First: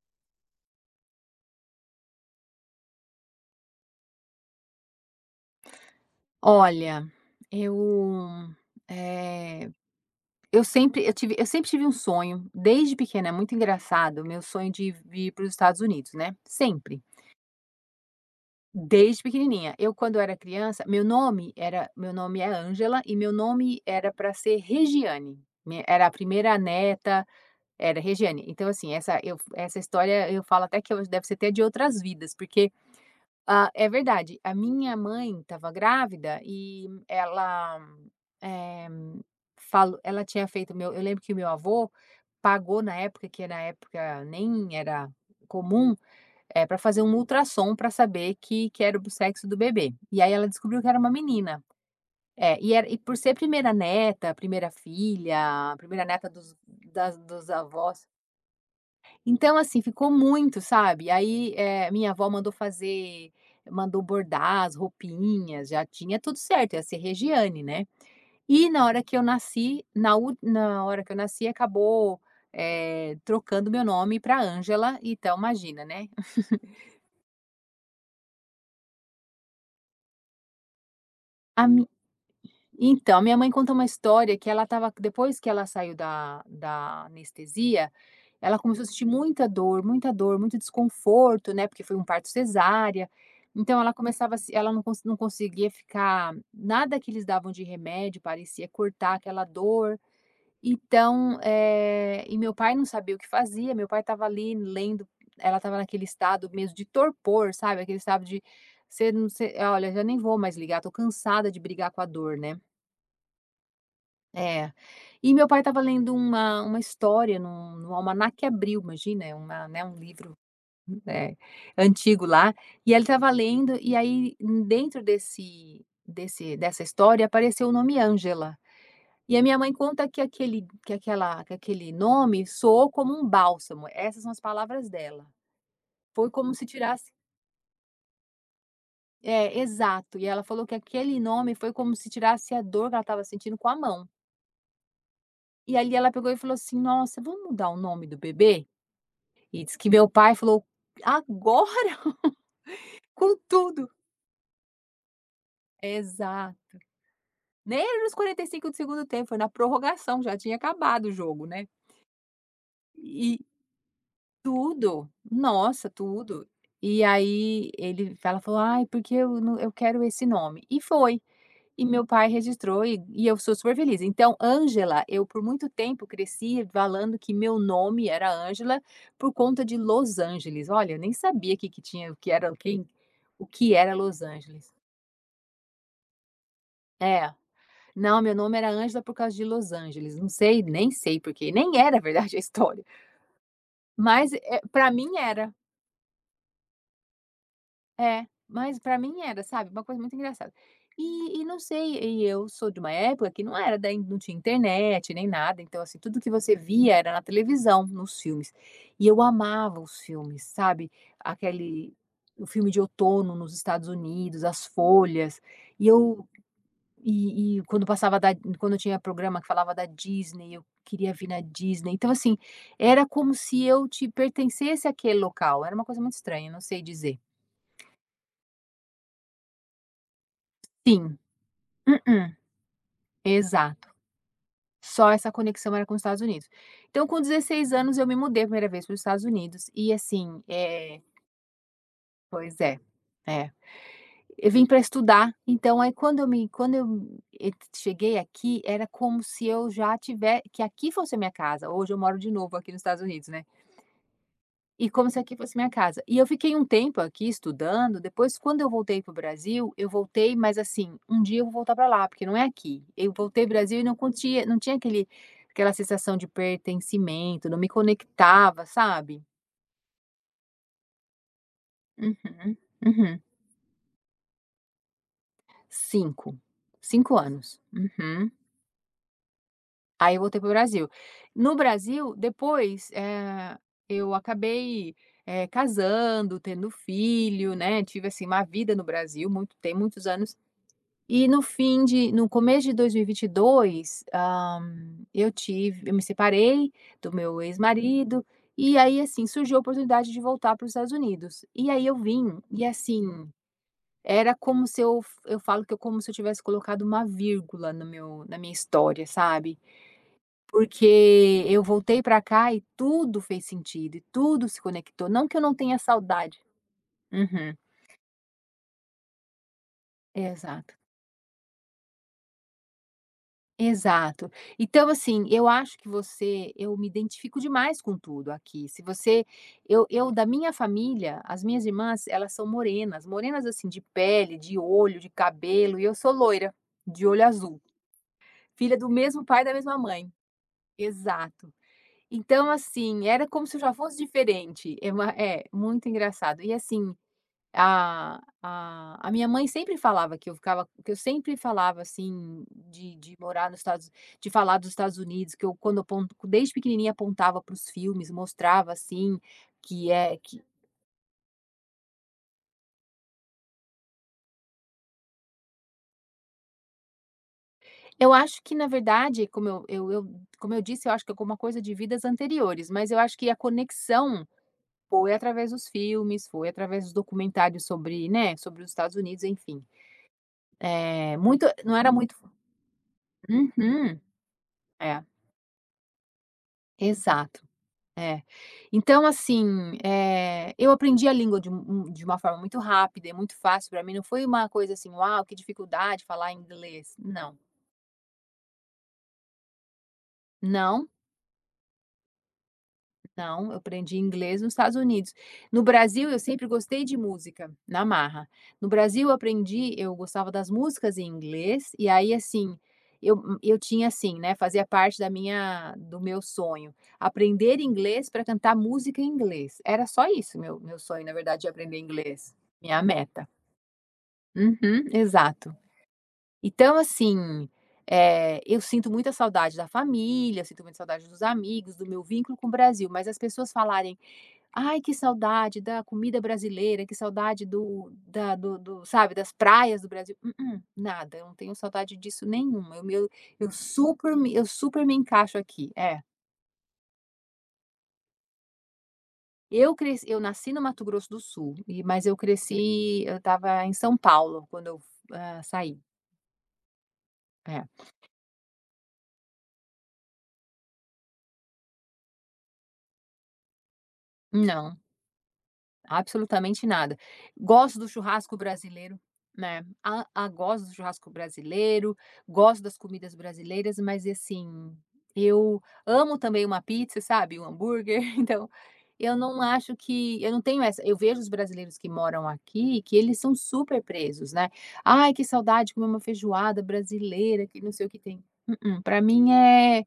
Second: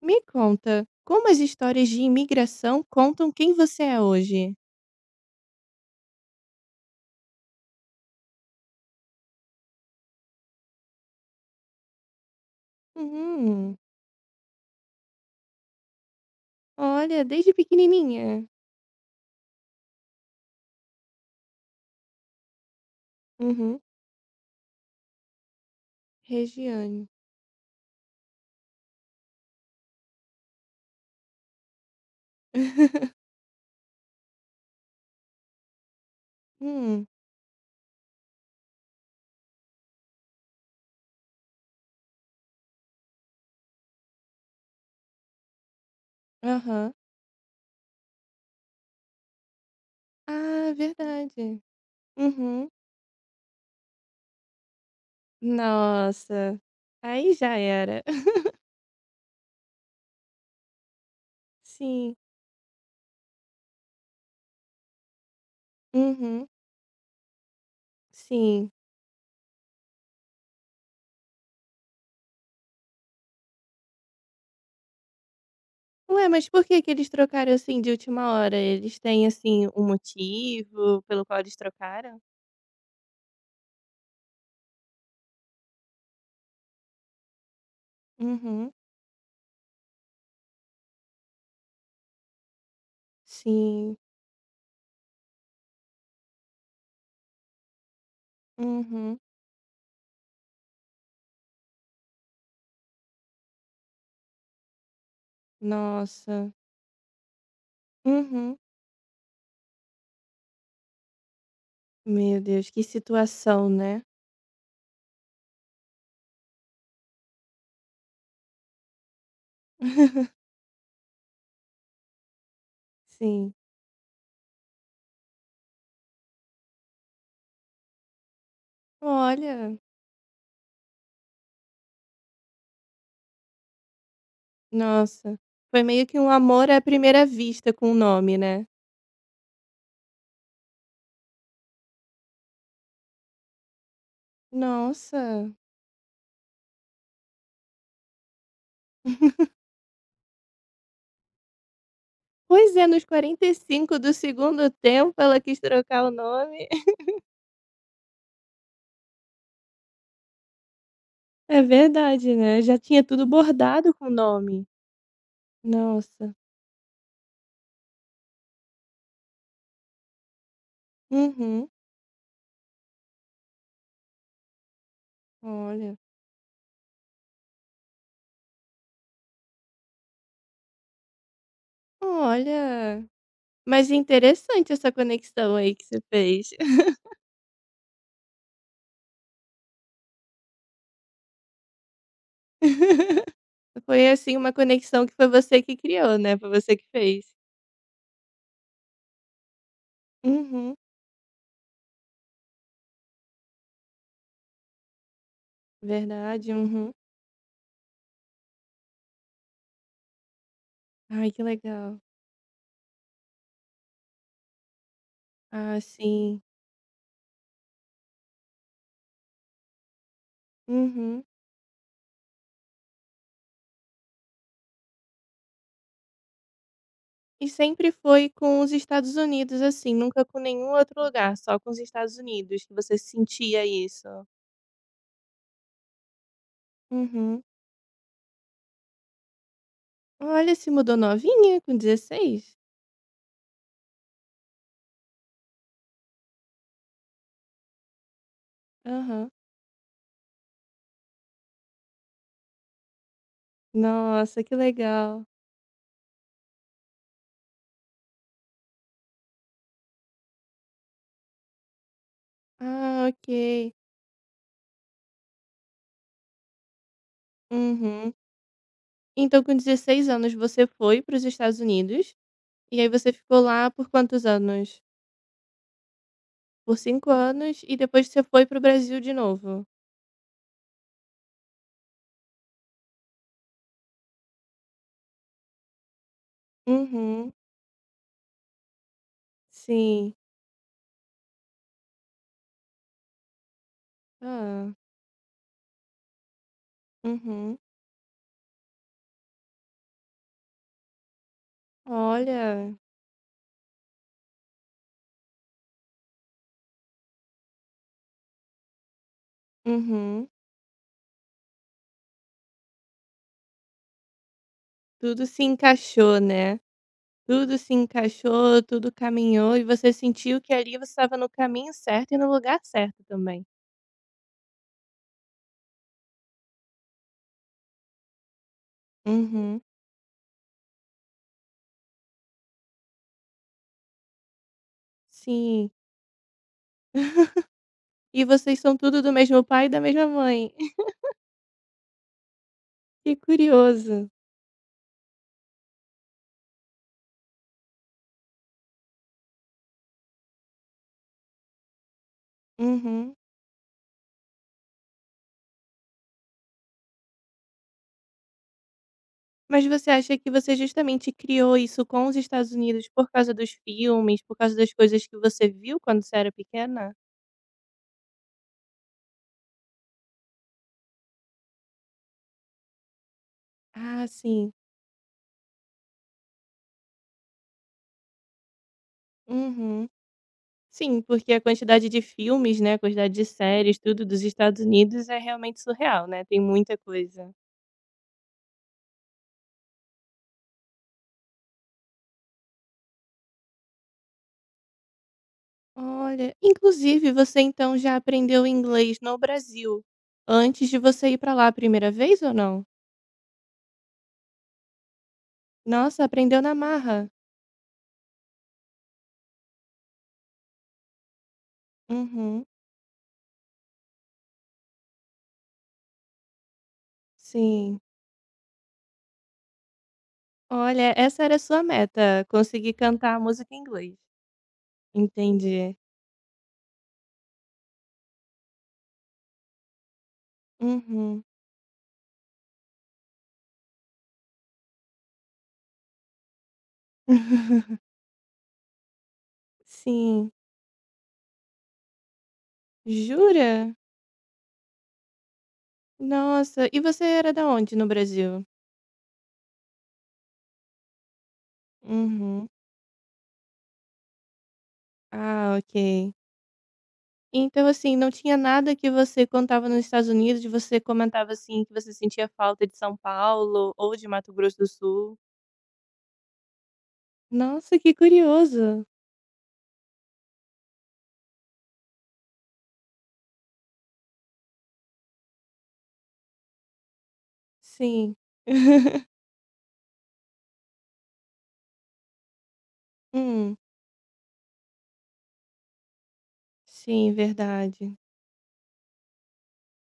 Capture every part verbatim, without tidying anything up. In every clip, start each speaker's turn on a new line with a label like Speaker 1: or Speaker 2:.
Speaker 1: Me conta, como as histórias de imigração contam quem você é hoje?
Speaker 2: Olha, eu, eh, eu sempre eu tive eu sempre tive um sonho, desde pequena. É muito
Speaker 1: Uhum.
Speaker 2: engraçado, meu sonho de vir para os Estados Unidos, né, sempre,
Speaker 1: Olha, desde pequenininha.
Speaker 2: desde pequenininha. Eu, quando era criança, meu nome era meu nome é Ângela, e meu
Speaker 1: Uhum.
Speaker 2: nome era para ser Regiane, mi era a primeira
Speaker 1: Regiane.
Speaker 2: neta, era Regiane. Então, assim, essa eu essa história eu falo até que hoje deve ser até de outras vidas. Porque, ah, é verdade, a minha mãe estava grávida, e
Speaker 1: Hum.
Speaker 2: ela, Eh, falo ela tinha feito meu eu lembro que o meu avô pagou na época, que na época nem era comum, é para
Speaker 1: Aham.
Speaker 2: fazer um ultrassom para saber que que era o sexo do bebê. E aí ela
Speaker 1: Ah,
Speaker 2: descobriu que era uma
Speaker 1: verdade.
Speaker 2: menina. É.
Speaker 1: Uhum.
Speaker 2: e era e por ser primeira neta, primeira filha, primeira neta dos
Speaker 1: Nossa,
Speaker 2: das
Speaker 1: aí
Speaker 2: dos
Speaker 1: já era.
Speaker 2: avós, então, assim, ficou muito, sabe. Aí, eh, minha
Speaker 1: Sim.
Speaker 2: avó mandou fazer mandou bordar as roupinhas, já tinha tudo
Speaker 1: Uhum.
Speaker 2: certo, ia ser Regiane, né. E
Speaker 1: Sim.
Speaker 2: na hora que eu nasci, na ul na hora que eu nasci acabou, eh, trocando meu nome para Ângela. Então, imagina, né.
Speaker 1: Ué, mas por que que eles trocaram, assim, de última hora? Eles têm, assim, um motivo pelo qual eles
Speaker 2: A mi
Speaker 1: trocaram?
Speaker 2: então, a minha mãe conta uma história que ela estava, depois que ela saiu da da anestesia, ela
Speaker 1: Uhum.
Speaker 2: começou a sentir muita dor, muita dor, muito desconforto, né, porque foi um parto cesárea. Então, ela
Speaker 1: Sim.
Speaker 2: começava a se, ela não cons não conseguia ficar, nada que eles davam de remédio parecia cortar
Speaker 1: Uhum.
Speaker 2: aquela dor. Então, eh, e meu pai não sabia o que fazia, meu pai estava ali lendo. Ela estava naquele
Speaker 1: Nossa.
Speaker 2: estado mesmo de torpor, sabe, aquele estado de
Speaker 1: Uhum.
Speaker 2: você não você "Olha, já nem vou mais ligar, tô cansada de brigar com a dor",
Speaker 1: Meu
Speaker 2: né.
Speaker 1: Deus, que situação, né.
Speaker 2: É. E meu pai estava lendo uma uma história no no Almanaque Abril. Imagina, é uma, né, um livro, eh, antigo lá, e ele estava
Speaker 1: Sim.
Speaker 2: lendo, e aí dentro desse desse dessa história apareceu o nome Ângela. E a minha mãe
Speaker 1: Olha,
Speaker 2: conta que aquele, que aquela, que aquele nome soou como um bálsamo. Essas são as palavras dela.
Speaker 1: nossa, foi meio que
Speaker 2: Foi
Speaker 1: um
Speaker 2: como se
Speaker 1: amor à
Speaker 2: tirasse
Speaker 1: primeira vista com o nome, né.
Speaker 2: é, exato. E ela falou que aquele nome foi como se tirasse a dor que ela estava sentindo com a mão.
Speaker 1: Nossa.
Speaker 2: E ali ela pegou e falou assim: "Nossa, vamos mudar o nome do bebê?" E diz que meu pai falou: "Agora,
Speaker 1: Pois é, nos
Speaker 2: com
Speaker 1: quarenta e
Speaker 2: tudo!"
Speaker 1: cinco do segundo tempo ela quis trocar o nome.
Speaker 2: Exato. Nem era nos quarenta e cinco do segundo tempo, foi na prorrogação, já tinha acabado o jogo,
Speaker 1: É
Speaker 2: né.
Speaker 1: verdade, né, já tinha tudo
Speaker 2: E
Speaker 1: bordado com o nome.
Speaker 2: tudo. Nossa,
Speaker 1: Nossa.
Speaker 2: tudo. E aí ele ela falou: "Ai, porque eu não, eu quero esse nome". E foi.
Speaker 1: Uhum.
Speaker 2: E meu pai registrou, e e eu sou super feliz. Então, Ângela, eu por muito
Speaker 1: Olha.
Speaker 2: tempo cresci falando que meu nome era Ângela por conta de Los Angeles. Olha, eu nem sabia que que tinha, o que era, quem
Speaker 1: Olha,
Speaker 2: o que
Speaker 1: mas
Speaker 2: era
Speaker 1: é
Speaker 2: Los
Speaker 1: interessante
Speaker 2: Angeles.
Speaker 1: essa conexão aí que você fez.
Speaker 2: É. Não, meu nome era Ângela por causa de Los Angeles. Não sei, nem sei por quê. Nem era, na verdade, a história.
Speaker 1: Foi,
Speaker 2: Mas
Speaker 1: assim, uma
Speaker 2: para
Speaker 1: conexão que
Speaker 2: mim
Speaker 1: foi
Speaker 2: era.
Speaker 1: você que criou, né, foi você que fez.
Speaker 2: É, mas pra mim era, sabe, uma coisa muito engraçada.
Speaker 1: Uhum.
Speaker 2: E e não sei, e eu sou de uma época que não era daí não tinha internet nem nada. Então, assim, tudo que
Speaker 1: Verdade,
Speaker 2: você
Speaker 1: uhum.
Speaker 2: via era na televisão, nos filmes. E eu amava os filmes, sabe,
Speaker 1: Ai, que
Speaker 2: aquele
Speaker 1: legal.
Speaker 2: o filme de outono nos Estados Unidos, As Folhas.
Speaker 1: Ah,
Speaker 2: E eu,
Speaker 1: sim.
Speaker 2: e e quando passava da quando tinha programa que falava da Disney, eu queria
Speaker 1: Uhum.
Speaker 2: vir na Disney. Então, assim, era como se eu te pertencesse àquele local, era uma coisa muito estranha, não sei dizer.
Speaker 1: E sempre foi com os Estados Unidos, assim, nunca com nenhum outro
Speaker 2: Sim.
Speaker 1: lugar, só com os Estados
Speaker 2: Mm-mm,
Speaker 1: Unidos que você sentia
Speaker 2: exato.
Speaker 1: isso?
Speaker 2: Só essa conexão era com os Estados Unidos. Então, com
Speaker 1: Uhum.
Speaker 2: dezesseis anos, eu me mudei a primeira vez para os Estados Unidos e, assim,
Speaker 1: Olha, se mudou
Speaker 2: eh,
Speaker 1: novinha, com dezesseis?
Speaker 2: pois é, é. Eu vim para estudar. Então aí, quando eu me, quando eu e- cheguei aqui, era como
Speaker 1: Aham.
Speaker 2: se eu já tiver que aqui fosse a minha casa. Hoje eu moro de novo aqui nos Estados Unidos, né?
Speaker 1: Nossa, que
Speaker 2: E como se
Speaker 1: legal.
Speaker 2: aqui fosse minha casa. E eu fiquei um tempo aqui estudando. Depois, quando eu voltei para o Brasil, eu voltei, mas, assim, um dia eu vou voltar para lá, porque não é aqui.
Speaker 1: Ah,
Speaker 2: Eu voltei para o
Speaker 1: ok.
Speaker 2: Brasil e não conti não tinha aquele, aquela sensação de pertencimento, não me
Speaker 1: Uhum.
Speaker 2: conectava, sabe.
Speaker 1: Então com dezesseis anos você foi para os Estados Unidos,
Speaker 2: Uhum,
Speaker 1: e aí você
Speaker 2: uhum.
Speaker 1: ficou lá por quantos anos?
Speaker 2: cinco,
Speaker 1: Por cinco
Speaker 2: cinco
Speaker 1: anos
Speaker 2: anos.
Speaker 1: e depois você
Speaker 2: Uhum.
Speaker 1: foi para o Brasil de novo?
Speaker 2: Aí eu voltei para o Brasil. No Brasil, depois, eh, eu acabei, eh, casando, tendo
Speaker 1: Uhum,
Speaker 2: filho, né. Tive, assim, uma vida no Brasil, muito tem muitos
Speaker 1: sim.
Speaker 2: anos. E no fim de no começo de dois mil e vinte e dois, hã,
Speaker 1: Ah,
Speaker 2: eu tive eu me separei do meu
Speaker 1: Uhum.
Speaker 2: ex-marido. E aí, assim, surgiu a oportunidade de voltar para os Estados Unidos. E aí eu vim, e,
Speaker 1: Olha.
Speaker 2: assim, era como se eu eu falo que eu, como se eu tivesse colocado uma vírgula no meu na minha história, sabe.
Speaker 1: Uhum.
Speaker 2: Porque eu voltei para cá e tudo fez sentido, e tudo se conectou,
Speaker 1: Tudo
Speaker 2: não que eu
Speaker 1: se
Speaker 2: não tenha
Speaker 1: encaixou,
Speaker 2: saudade.
Speaker 1: né.
Speaker 2: Uhum.
Speaker 1: Tudo se encaixou, tudo caminhou e você sentiu que
Speaker 2: Exato.
Speaker 1: ali você estava no caminho certo e no lugar certo também.
Speaker 2: Exato. Então, assim, eu acho que você, eu me identifico demais com tudo aqui. Se você
Speaker 1: Uhum.
Speaker 2: eu eu da minha família, as minhas irmãs, elas são morenas, morenas assim de pele, de olho, de
Speaker 1: Sim.
Speaker 2: cabelo, e eu sou loira, de olho azul,
Speaker 1: E vocês são
Speaker 2: filha do
Speaker 1: tudo do
Speaker 2: mesmo pai
Speaker 1: mesmo
Speaker 2: e da
Speaker 1: pai e
Speaker 2: mesma
Speaker 1: da mesma
Speaker 2: mãe.
Speaker 1: mãe.
Speaker 2: Exato. Então, assim,
Speaker 1: Que
Speaker 2: era como se eu já fosse
Speaker 1: curioso.
Speaker 2: diferente. É, uma- é muito engraçado. E, assim, a a a minha mãe sempre falava que eu ficava que eu sempre falava, assim, de
Speaker 1: Uhum.
Speaker 2: de morar nos Estados de falar dos Estados Unidos, que eu quando eu apon desde pequenininha apontava para os filmes, mostrava, assim,
Speaker 1: Mas você
Speaker 2: que
Speaker 1: acha
Speaker 2: é
Speaker 1: que
Speaker 2: que
Speaker 1: você justamente criou isso com os Estados Unidos por causa dos filmes, por causa das coisas que você viu quando você era pequena?
Speaker 2: eu acho que, na verdade, como eu eu eu como eu disse, eu acho que é alguma coisa de vidas anteriores. Mas eu acho que a
Speaker 1: Ah,
Speaker 2: conexão
Speaker 1: sim.
Speaker 2: foi através dos filmes, foi através dos documentários sobre, né, sobre os Estados Unidos, enfim.
Speaker 1: Uhum. Sim,
Speaker 2: É
Speaker 1: porque a
Speaker 2: muito não
Speaker 1: quantidade
Speaker 2: era
Speaker 1: de
Speaker 2: muito,
Speaker 1: filmes, né, a quantidade de séries,
Speaker 2: uhum.
Speaker 1: tudo dos Estados
Speaker 2: É,
Speaker 1: Unidos é realmente surreal, né, tem muita coisa.
Speaker 2: exato. É. Então, assim, eh, eu aprendi a língua de um, de uma forma muito rápida e muito fácil para mim, não foi uma coisa assim: "Uau, que dificuldade falar
Speaker 1: Olha,
Speaker 2: inglês".
Speaker 1: inclusive
Speaker 2: Não,
Speaker 1: você então já aprendeu inglês no Brasil, antes de
Speaker 2: não
Speaker 1: você ir pra lá a primeira vez ou não?
Speaker 2: Não, eu aprendi inglês nos Estados Unidos. No
Speaker 1: Nossa,
Speaker 2: Brasil, eu
Speaker 1: aprendeu
Speaker 2: sempre
Speaker 1: na
Speaker 2: gostei de
Speaker 1: marra.
Speaker 2: música, na marra. No Brasil, eu aprendi, eu gostava das músicas em inglês, e aí,
Speaker 1: Uhum,
Speaker 2: assim, eu hum, eu tinha, assim, né, fazia parte da minha, do meu sonho, aprender
Speaker 1: sim.
Speaker 2: inglês para cantar música em inglês. Era só isso, meu meu
Speaker 1: Olha,
Speaker 2: sonho, na
Speaker 1: essa era a
Speaker 2: verdade, de
Speaker 1: sua
Speaker 2: aprender
Speaker 1: meta,
Speaker 2: inglês,
Speaker 1: conseguir
Speaker 2: minha
Speaker 1: cantar a
Speaker 2: meta.
Speaker 1: música em inglês.
Speaker 2: Uhum, exato.
Speaker 1: Entendi.
Speaker 2: Então, assim, eh, eu sinto muita saudade da família, eu sinto muita saudade dos
Speaker 1: Uhum.
Speaker 2: amigos, do meu vínculo com o Brasil, mas as pessoas falarem: "Ai, que saudade da comida brasileira, que saudade do da do do sabe, das praias do Brasil".
Speaker 1: Sim.
Speaker 2: Mm-mm, nada, eu não tenho saudade disso nenhuma. Eu me eu eu
Speaker 1: Jura?
Speaker 2: super me eu super me encaixo aqui. É,
Speaker 1: Nossa, e você era da onde no Brasil?
Speaker 2: eu cresci eu nasci no Mato Grosso do Sul, e mas eu
Speaker 1: Uhum.
Speaker 2: cresci eu estava em São Paulo quando eu, hã,
Speaker 1: Ah,
Speaker 2: saí.
Speaker 1: ok.
Speaker 2: É.
Speaker 1: Então, assim, não tinha nada que você contava nos Estados Unidos, de você comentava, assim, que você sentia falta de São Paulo ou de Mato Grosso do
Speaker 2: Não,
Speaker 1: Sul?
Speaker 2: Absolutamente nada.
Speaker 1: Nossa,
Speaker 2: Gosto do
Speaker 1: que
Speaker 2: churrasco
Speaker 1: curioso.
Speaker 2: brasileiro, né, a a gosto do churrasco brasileiro, gosto das comidas brasileiras, mas, assim, eu amo também uma pizza, sabe, um hambúrguer,
Speaker 1: Sim.
Speaker 2: então eu não acho que eu não tenho essa eu vejo os brasileiros que moram aqui, que eles são
Speaker 1: Hum,
Speaker 2: super presos, né. "Ai, que saudade de comer uma feijoada
Speaker 1: sim,
Speaker 2: brasileira", que não sei o
Speaker 1: verdade.
Speaker 2: que tem. Mm-mm, pra mim é,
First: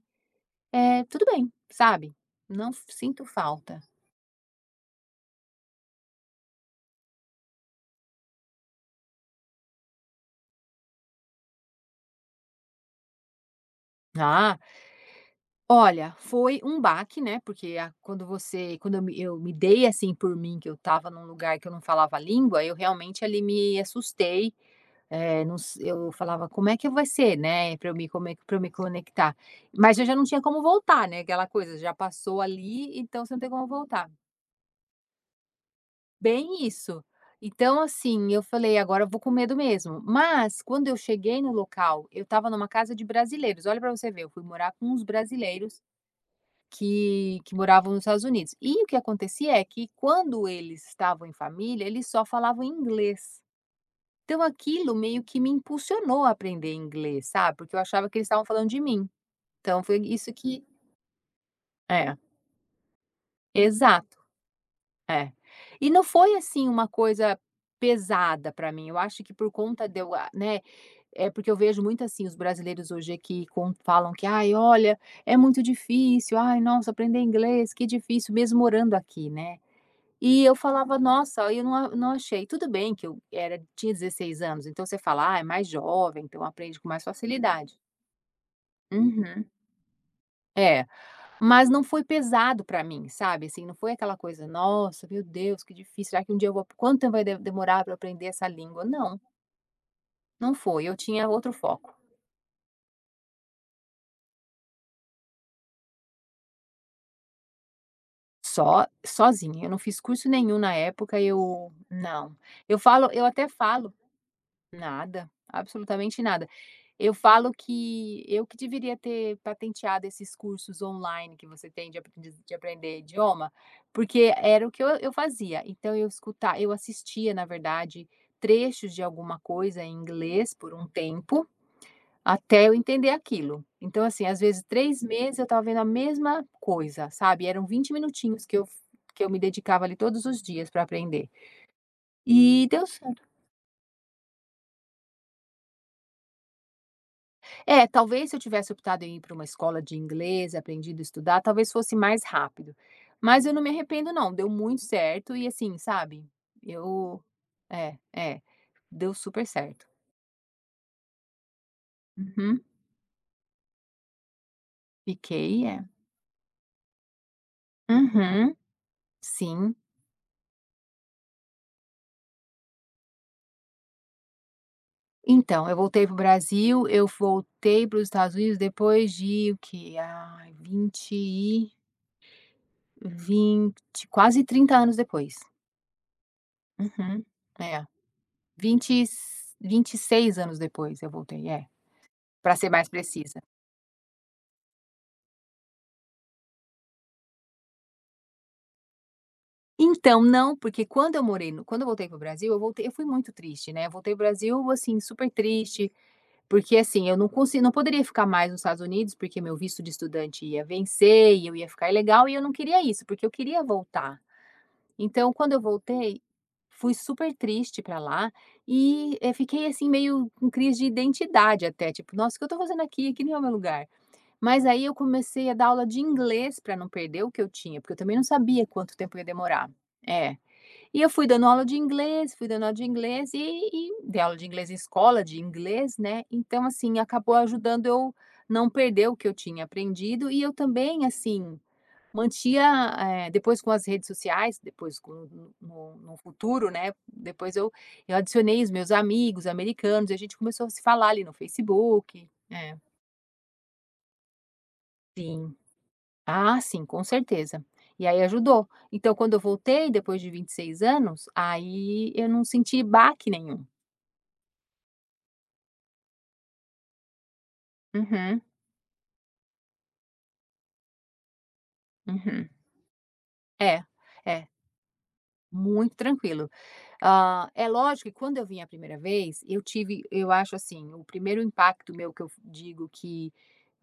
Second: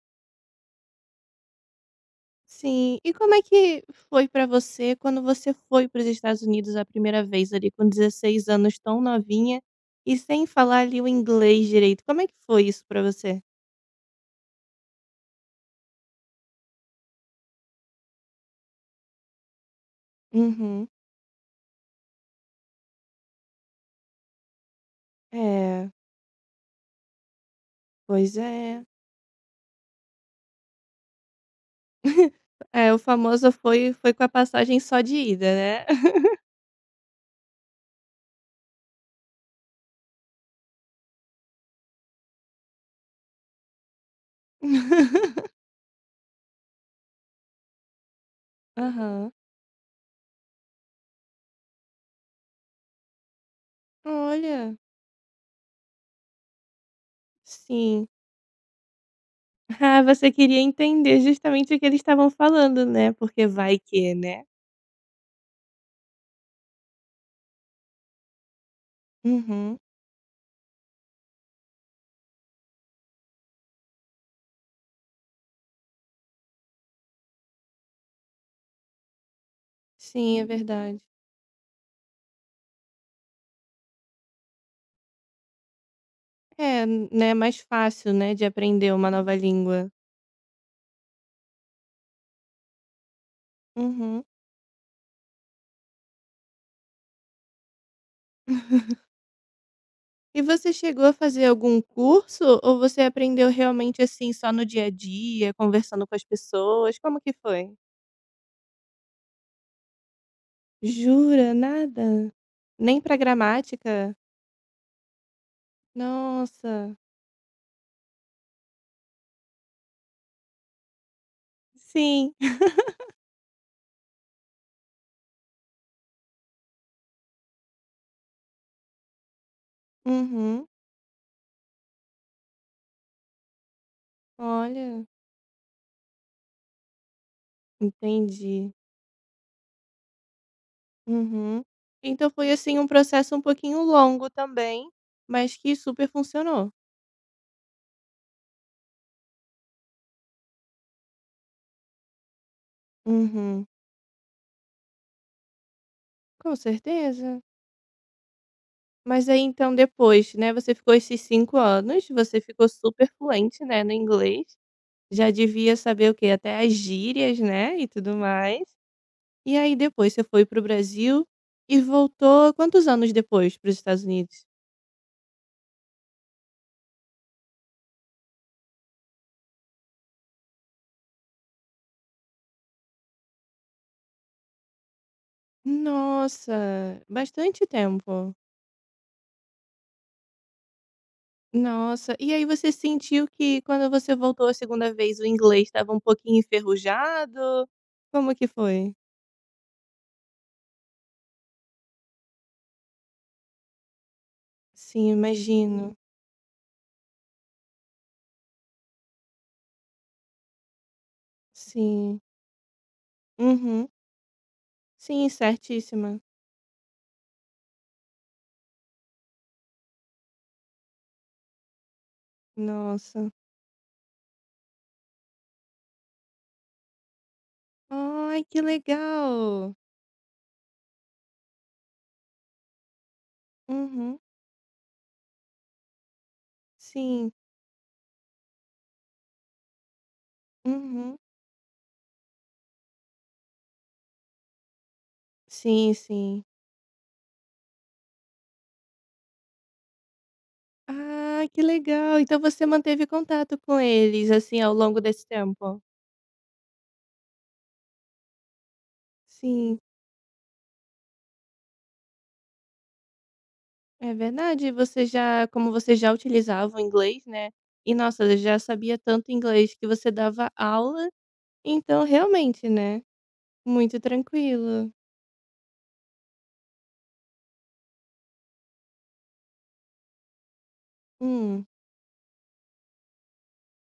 Speaker 2: é tudo bem, sabe, não
Speaker 1: Sim. E
Speaker 2: sinto
Speaker 1: como é
Speaker 2: falta.
Speaker 1: que foi pra você quando você foi para os Estados Unidos a primeira vez ali com dezesseis anos, tão novinha e sem falar ali o inglês direito? Como é que foi isso pra você?
Speaker 2: Ah Olha, foi um baque, né, porque a quando você quando eu me eu me dei, assim, por mim, que eu
Speaker 1: Uhum.
Speaker 2: estava num lugar que eu não falava a língua, eu realmente ali me assustei, eh, não s
Speaker 1: É,
Speaker 2: eu falava: "Como é que vai ser, né, Para eu me
Speaker 1: pois
Speaker 2: come para eu me
Speaker 1: é.
Speaker 2: conectar?". Mas eu já não tinha como voltar, né, aquela coisa, já passou
Speaker 1: É,
Speaker 2: ali,
Speaker 1: o
Speaker 2: então você não tem
Speaker 1: famoso
Speaker 2: como
Speaker 1: foi
Speaker 2: voltar.
Speaker 1: foi com a passagem só de ida, né.
Speaker 2: Bem isso. Então, assim, eu falei: "Agora eu vou com medo mesmo". Mas quando eu cheguei no local, eu estava numa casa de brasileiros, olha para você ver, eu fui morar com uns brasileiros que que moravam nos Estados Unidos. E o que
Speaker 1: Aham.
Speaker 2: acontecia é que quando eles estavam em família, eles só falavam inglês. Então,
Speaker 1: Olha,
Speaker 2: aquilo meio que me impulsionou a aprender inglês, sabe, porque eu
Speaker 1: sim.
Speaker 2: achava que eles estavam falando de mim. Então foi
Speaker 1: Ah, você
Speaker 2: isso
Speaker 1: queria
Speaker 2: que
Speaker 1: entender justamente o que eles
Speaker 2: é,
Speaker 1: estavam falando, né, porque vai que,
Speaker 2: exato,
Speaker 1: né.
Speaker 2: é. E não foi, assim, uma coisa pesada para mim, eu acho que por
Speaker 1: Uhum.
Speaker 2: conta de eu, a, né, é porque eu vejo muito, assim, os brasileiros hoje aqui con falam que: "Ai, olha, é muito difícil. Ai, nossa, aprender inglês, que difícil", mesmo morando aqui, né.
Speaker 1: Sim, é
Speaker 2: E eu falava:
Speaker 1: verdade.
Speaker 2: "Nossa, eu não a não achei". Tudo bem que eu era tinha dezesseis anos, então você fala: "Ah, é mais jovem, então aprende
Speaker 1: É,
Speaker 2: com mais
Speaker 1: né, mais
Speaker 2: facilidade".
Speaker 1: fácil, né, de aprender uma nova
Speaker 2: Uhum.
Speaker 1: língua.
Speaker 2: É. Mas não foi pesado pra mim, sabe, assim, não foi aquela
Speaker 1: Uhum.
Speaker 2: coisa: "Nossa, meu Deus, que difícil, será que um dia eu vou quanto tempo vai de demorar pra eu aprender essa língua?". Não,
Speaker 1: E
Speaker 2: não
Speaker 1: você
Speaker 2: foi, eu
Speaker 1: chegou a
Speaker 2: tinha
Speaker 1: fazer
Speaker 2: outro
Speaker 1: algum
Speaker 2: foco.
Speaker 1: curso ou você aprendeu realmente assim só no dia a dia, conversando com as pessoas? Como que foi?
Speaker 2: Só sozinha, eu não fiz curso nenhum na época,
Speaker 1: Jura?
Speaker 2: eu
Speaker 1: Nada?
Speaker 2: não. Eu
Speaker 1: Nem
Speaker 2: falo
Speaker 1: pra
Speaker 2: eu até falo
Speaker 1: gramática?
Speaker 2: Nada, absolutamente nada.
Speaker 1: Nossa.
Speaker 2: Eu falo que eu que deveria ter patenteado esses cursos online que você tem de
Speaker 1: Sim.
Speaker 2: aprendiz de aprender idioma, porque era o que eu eu fazia. Então eu escuta eu assistia, na verdade, trechos de alguma coisa em inglês
Speaker 1: Uhum.
Speaker 2: por um tempo, até eu entender aquilo. Então, assim, às vezes três
Speaker 1: Olha,
Speaker 2: meses eu estava vendo a mesma coisa, sabe, eram vinte minutinhos que eu
Speaker 1: entendi.
Speaker 2: que eu me dedicava ali todos os dias para aprender.
Speaker 1: Uhum. Então foi
Speaker 2: E
Speaker 1: assim
Speaker 2: deu
Speaker 1: um
Speaker 2: cer
Speaker 1: processo um pouquinho longo também, mas que super funcionou.
Speaker 2: É, talvez se eu tivesse optado em ir para uma escola de inglês, aprendido a estudar, talvez fosse mais rápido. Mas eu não
Speaker 1: Uhum.
Speaker 2: me arrependo não, deu muito certo e assim, sabe,
Speaker 1: Com
Speaker 2: eu
Speaker 1: certeza.
Speaker 2: é, é, deu
Speaker 1: Mas aí
Speaker 2: super
Speaker 1: então
Speaker 2: certo.
Speaker 1: depois, né, você ficou esses cinco anos, você
Speaker 2: Uhum.
Speaker 1: ficou super fluente, né, no inglês, já
Speaker 2: Fiquei,
Speaker 1: devia
Speaker 2: é.
Speaker 1: saber o quê? Até as gírias, né, e tudo
Speaker 2: Uhum,
Speaker 1: mais. E aí
Speaker 2: sim.
Speaker 1: depois você foi para o Brasil e voltou quantos anos depois para os Estados Unidos?
Speaker 2: Então, eu voltei para o Brasil, eu voltei para os Estados Unidos depois de o quê? Ah, vinte, e vinte, quase trinta anos depois.
Speaker 1: Nossa,
Speaker 2: Uhum.
Speaker 1: bastante
Speaker 2: É,
Speaker 1: tempo.
Speaker 2: vinte e vinte e seis anos depois eu voltei, é.
Speaker 1: Nossa, e aí
Speaker 2: Para ser
Speaker 1: você
Speaker 2: mais
Speaker 1: sentiu
Speaker 2: precisa.
Speaker 1: que quando você voltou a segunda vez o inglês estava um pouquinho enferrujado? Como que foi?
Speaker 2: Então, não, porque quando eu morei no quando eu voltei pro Brasil, eu voltei eu fui muito triste, né, eu voltei para Brasil, assim,
Speaker 1: Sim,
Speaker 2: super triste,
Speaker 1: imagino.
Speaker 2: porque, assim, eu não consigo, não poderia ficar mais nos Estados Unidos, porque meu visto de estudante ia vencer e eu ia ficar
Speaker 1: Sim.
Speaker 2: ilegal e eu não queria isso, porque eu queria
Speaker 1: Uhum.
Speaker 2: voltar.
Speaker 1: Sim,
Speaker 2: Então, quando eu
Speaker 1: certíssima.
Speaker 2: voltei, fui super triste para lá e, eh, fiquei, assim, meio com crise de identidade até, tipo: "Nossa, o que eu tô fazendo aqui? Aqui
Speaker 1: Nossa.
Speaker 2: não é o meu lugar". Mas aí eu comecei a dar aula de inglês para não perder o que eu tinha, porque eu também não
Speaker 1: Ai, que
Speaker 2: sabia quanto tempo ia demorar.
Speaker 1: legal.
Speaker 2: É. E eu fui dando aula de inglês, fui dando aula de inglês e e
Speaker 1: Uhum,
Speaker 2: dei aula de inglês em escola de inglês, né, então, assim,
Speaker 1: sim.
Speaker 2: acabou ajudando eu não perder o que eu tinha aprendido e eu também,
Speaker 1: Uhum.
Speaker 2: assim, mantia, eh, depois com as redes sociais, depois com no
Speaker 1: Sim,
Speaker 2: no no
Speaker 1: sim.
Speaker 2: futuro, né, depois eu eu adicionei os meus amigos americanos e a gente começou a se falar ali no
Speaker 1: Ah, que legal.
Speaker 2: Facebook.
Speaker 1: Então você
Speaker 2: É.
Speaker 1: manteve contato com eles, assim, ao longo desse
Speaker 2: Sim.
Speaker 1: tempo?
Speaker 2: Ah, sim, com certeza. E aí ajudou. Então, quando eu
Speaker 1: Sim,
Speaker 2: voltei depois de vinte e seis anos, aí eu não senti baque nenhum.
Speaker 1: é verdade. Você já como você já utilizava o inglês, né, e nossa,
Speaker 2: Uhum,
Speaker 1: já sabia tanto inglês que você dava aula, então
Speaker 2: uhum.
Speaker 1: realmente, né,
Speaker 2: É,
Speaker 1: muito
Speaker 2: é,
Speaker 1: tranquilo.
Speaker 2: muito tranquilo. Ah, é lógico que quando eu vim a primeira vez, eu tive, eu acho assim, o primeiro
Speaker 1: Hum.
Speaker 2: impacto meu que eu digo que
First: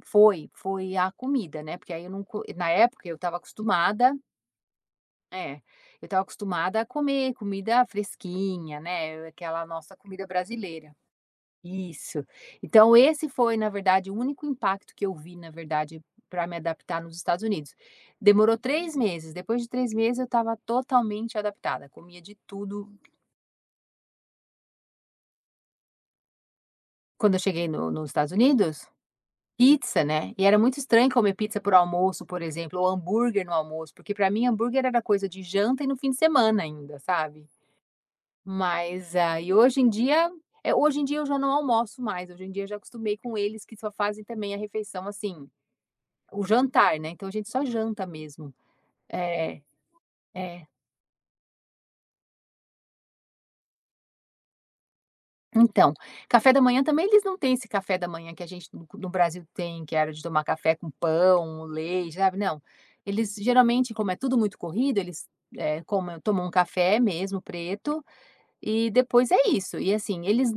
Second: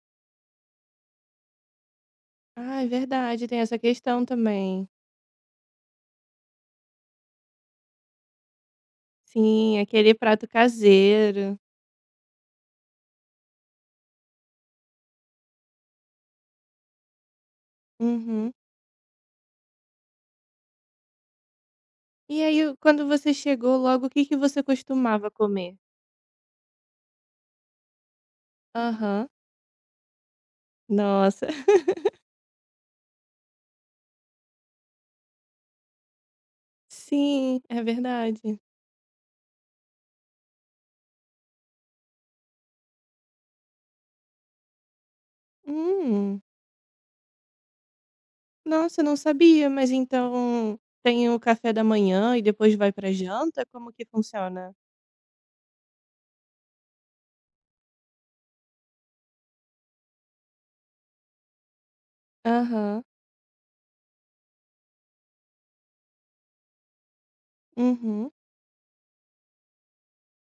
Speaker 2: foi, foi a comida, né? Porque aí eu não, co- na
Speaker 1: Ah, é
Speaker 2: época eu estava
Speaker 1: verdade, tem essa
Speaker 2: acostumada,
Speaker 1: questão também.
Speaker 2: é, eu estava acostumada a comer comida fresquinha, né? Aquela
Speaker 1: Sim,
Speaker 2: nossa
Speaker 1: aquele
Speaker 2: comida
Speaker 1: prato
Speaker 2: brasileira.
Speaker 1: caseiro.
Speaker 2: Isso. Então esse foi, na verdade, o único impacto que eu vi, na verdade, para me adaptar nos Estados Unidos.
Speaker 1: Uhum.
Speaker 2: Demorou três meses, depois de três meses eu estava totalmente adaptada, comia
Speaker 1: E
Speaker 2: de
Speaker 1: aí o
Speaker 2: tudo.
Speaker 1: quando você chegou logo, o que que você costumava comer?
Speaker 2: Quando eu cheguei no nos Estados Unidos,
Speaker 1: Aham.
Speaker 2: pizza, né, e era muito estranho comer
Speaker 1: Nossa.
Speaker 2: pizza por almoço, por exemplo, ou hambúrguer no almoço, porque para mim hambúrguer era coisa de janta e no fim de semana ainda, sabe.
Speaker 1: Sim, é verdade.
Speaker 2: Mas aí hoje em dia é hoje em dia eu já não almoço mais, hoje em dia eu já acostumei com eles que só fazem também a refeição, assim,
Speaker 1: Hum.
Speaker 2: o jantar, né, então a gente só janta mesmo.
Speaker 1: Nossa, eu não
Speaker 2: É,
Speaker 1: sabia, mas
Speaker 2: é.
Speaker 1: então tem o café da manhã e depois vai pra janta? Como que funciona?
Speaker 2: Então, café da manhã também eles não têm esse café da manhã que a gente no no Brasil tem, que era de tomar café com pão, leite, sabe, não.
Speaker 1: Aham.
Speaker 2: Eles geralmente, como é tudo muito corrido, eles, eh, comem tomam um café mesmo preto
Speaker 1: Uhum.
Speaker 2: e depois é isso. E, assim, eles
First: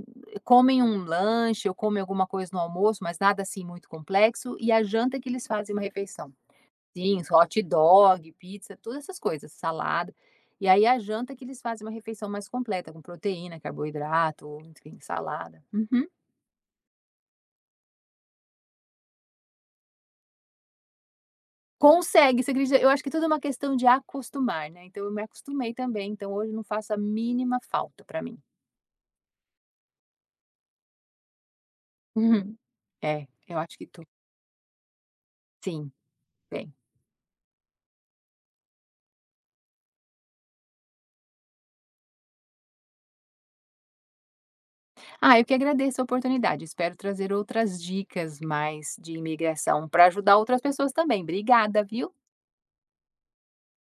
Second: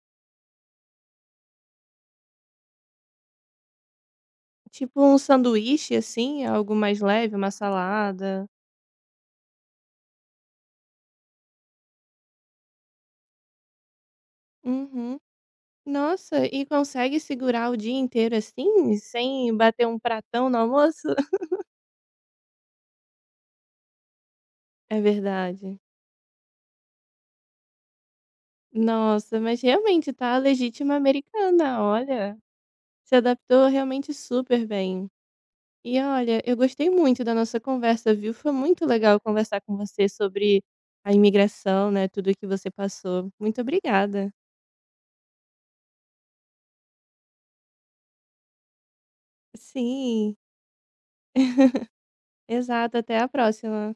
Speaker 2: comem um lanche ou comem alguma coisa no almoço, mas nada, assim, muito complexo, e a
Speaker 1: Tipo
Speaker 2: janta
Speaker 1: um
Speaker 2: é que eles fazem uma
Speaker 1: sanduíche,
Speaker 2: refeição.
Speaker 1: assim? Algo mais
Speaker 2: Sim,
Speaker 1: leve, uma
Speaker 2: hot dog,
Speaker 1: salada?
Speaker 2: pizza, todas essas coisas, salada. E aí a janta que eles fazem uma refeição mais completa, com proteína, carboidrato, enfim,
Speaker 1: Uhum.
Speaker 2: salada. Uhum.
Speaker 1: Nossa, e consegue segurar o dia inteiro assim, sem bater um pratão no almoço?
Speaker 2: Consegue, você acredita? Eu acho que tudo é uma questão de acostumar, né,
Speaker 1: É
Speaker 2: então eu me
Speaker 1: verdade.
Speaker 2: acostumei também, então hoje não faço a mínima falta pra mim.
Speaker 1: Nossa, mas realmente tá a legítima americana, olha.
Speaker 2: Uhum.
Speaker 1: Se
Speaker 2: É, eu
Speaker 1: adaptou
Speaker 2: acho que tu
Speaker 1: realmente super bem.
Speaker 2: sim,
Speaker 1: E olha, eu
Speaker 2: bem.
Speaker 1: gostei muito da nossa conversa, viu? Foi muito legal conversar com você sobre a imigração, né? Tudo que você passou. Muito obrigada.
Speaker 2: Ah, eu que agradeço a oportunidade, espero trazer outras dicas mais de imigração para
Speaker 1: Sim,
Speaker 2: ajudar outras pessoas também. Obrigada, viu.
Speaker 1: exato. Até a próxima.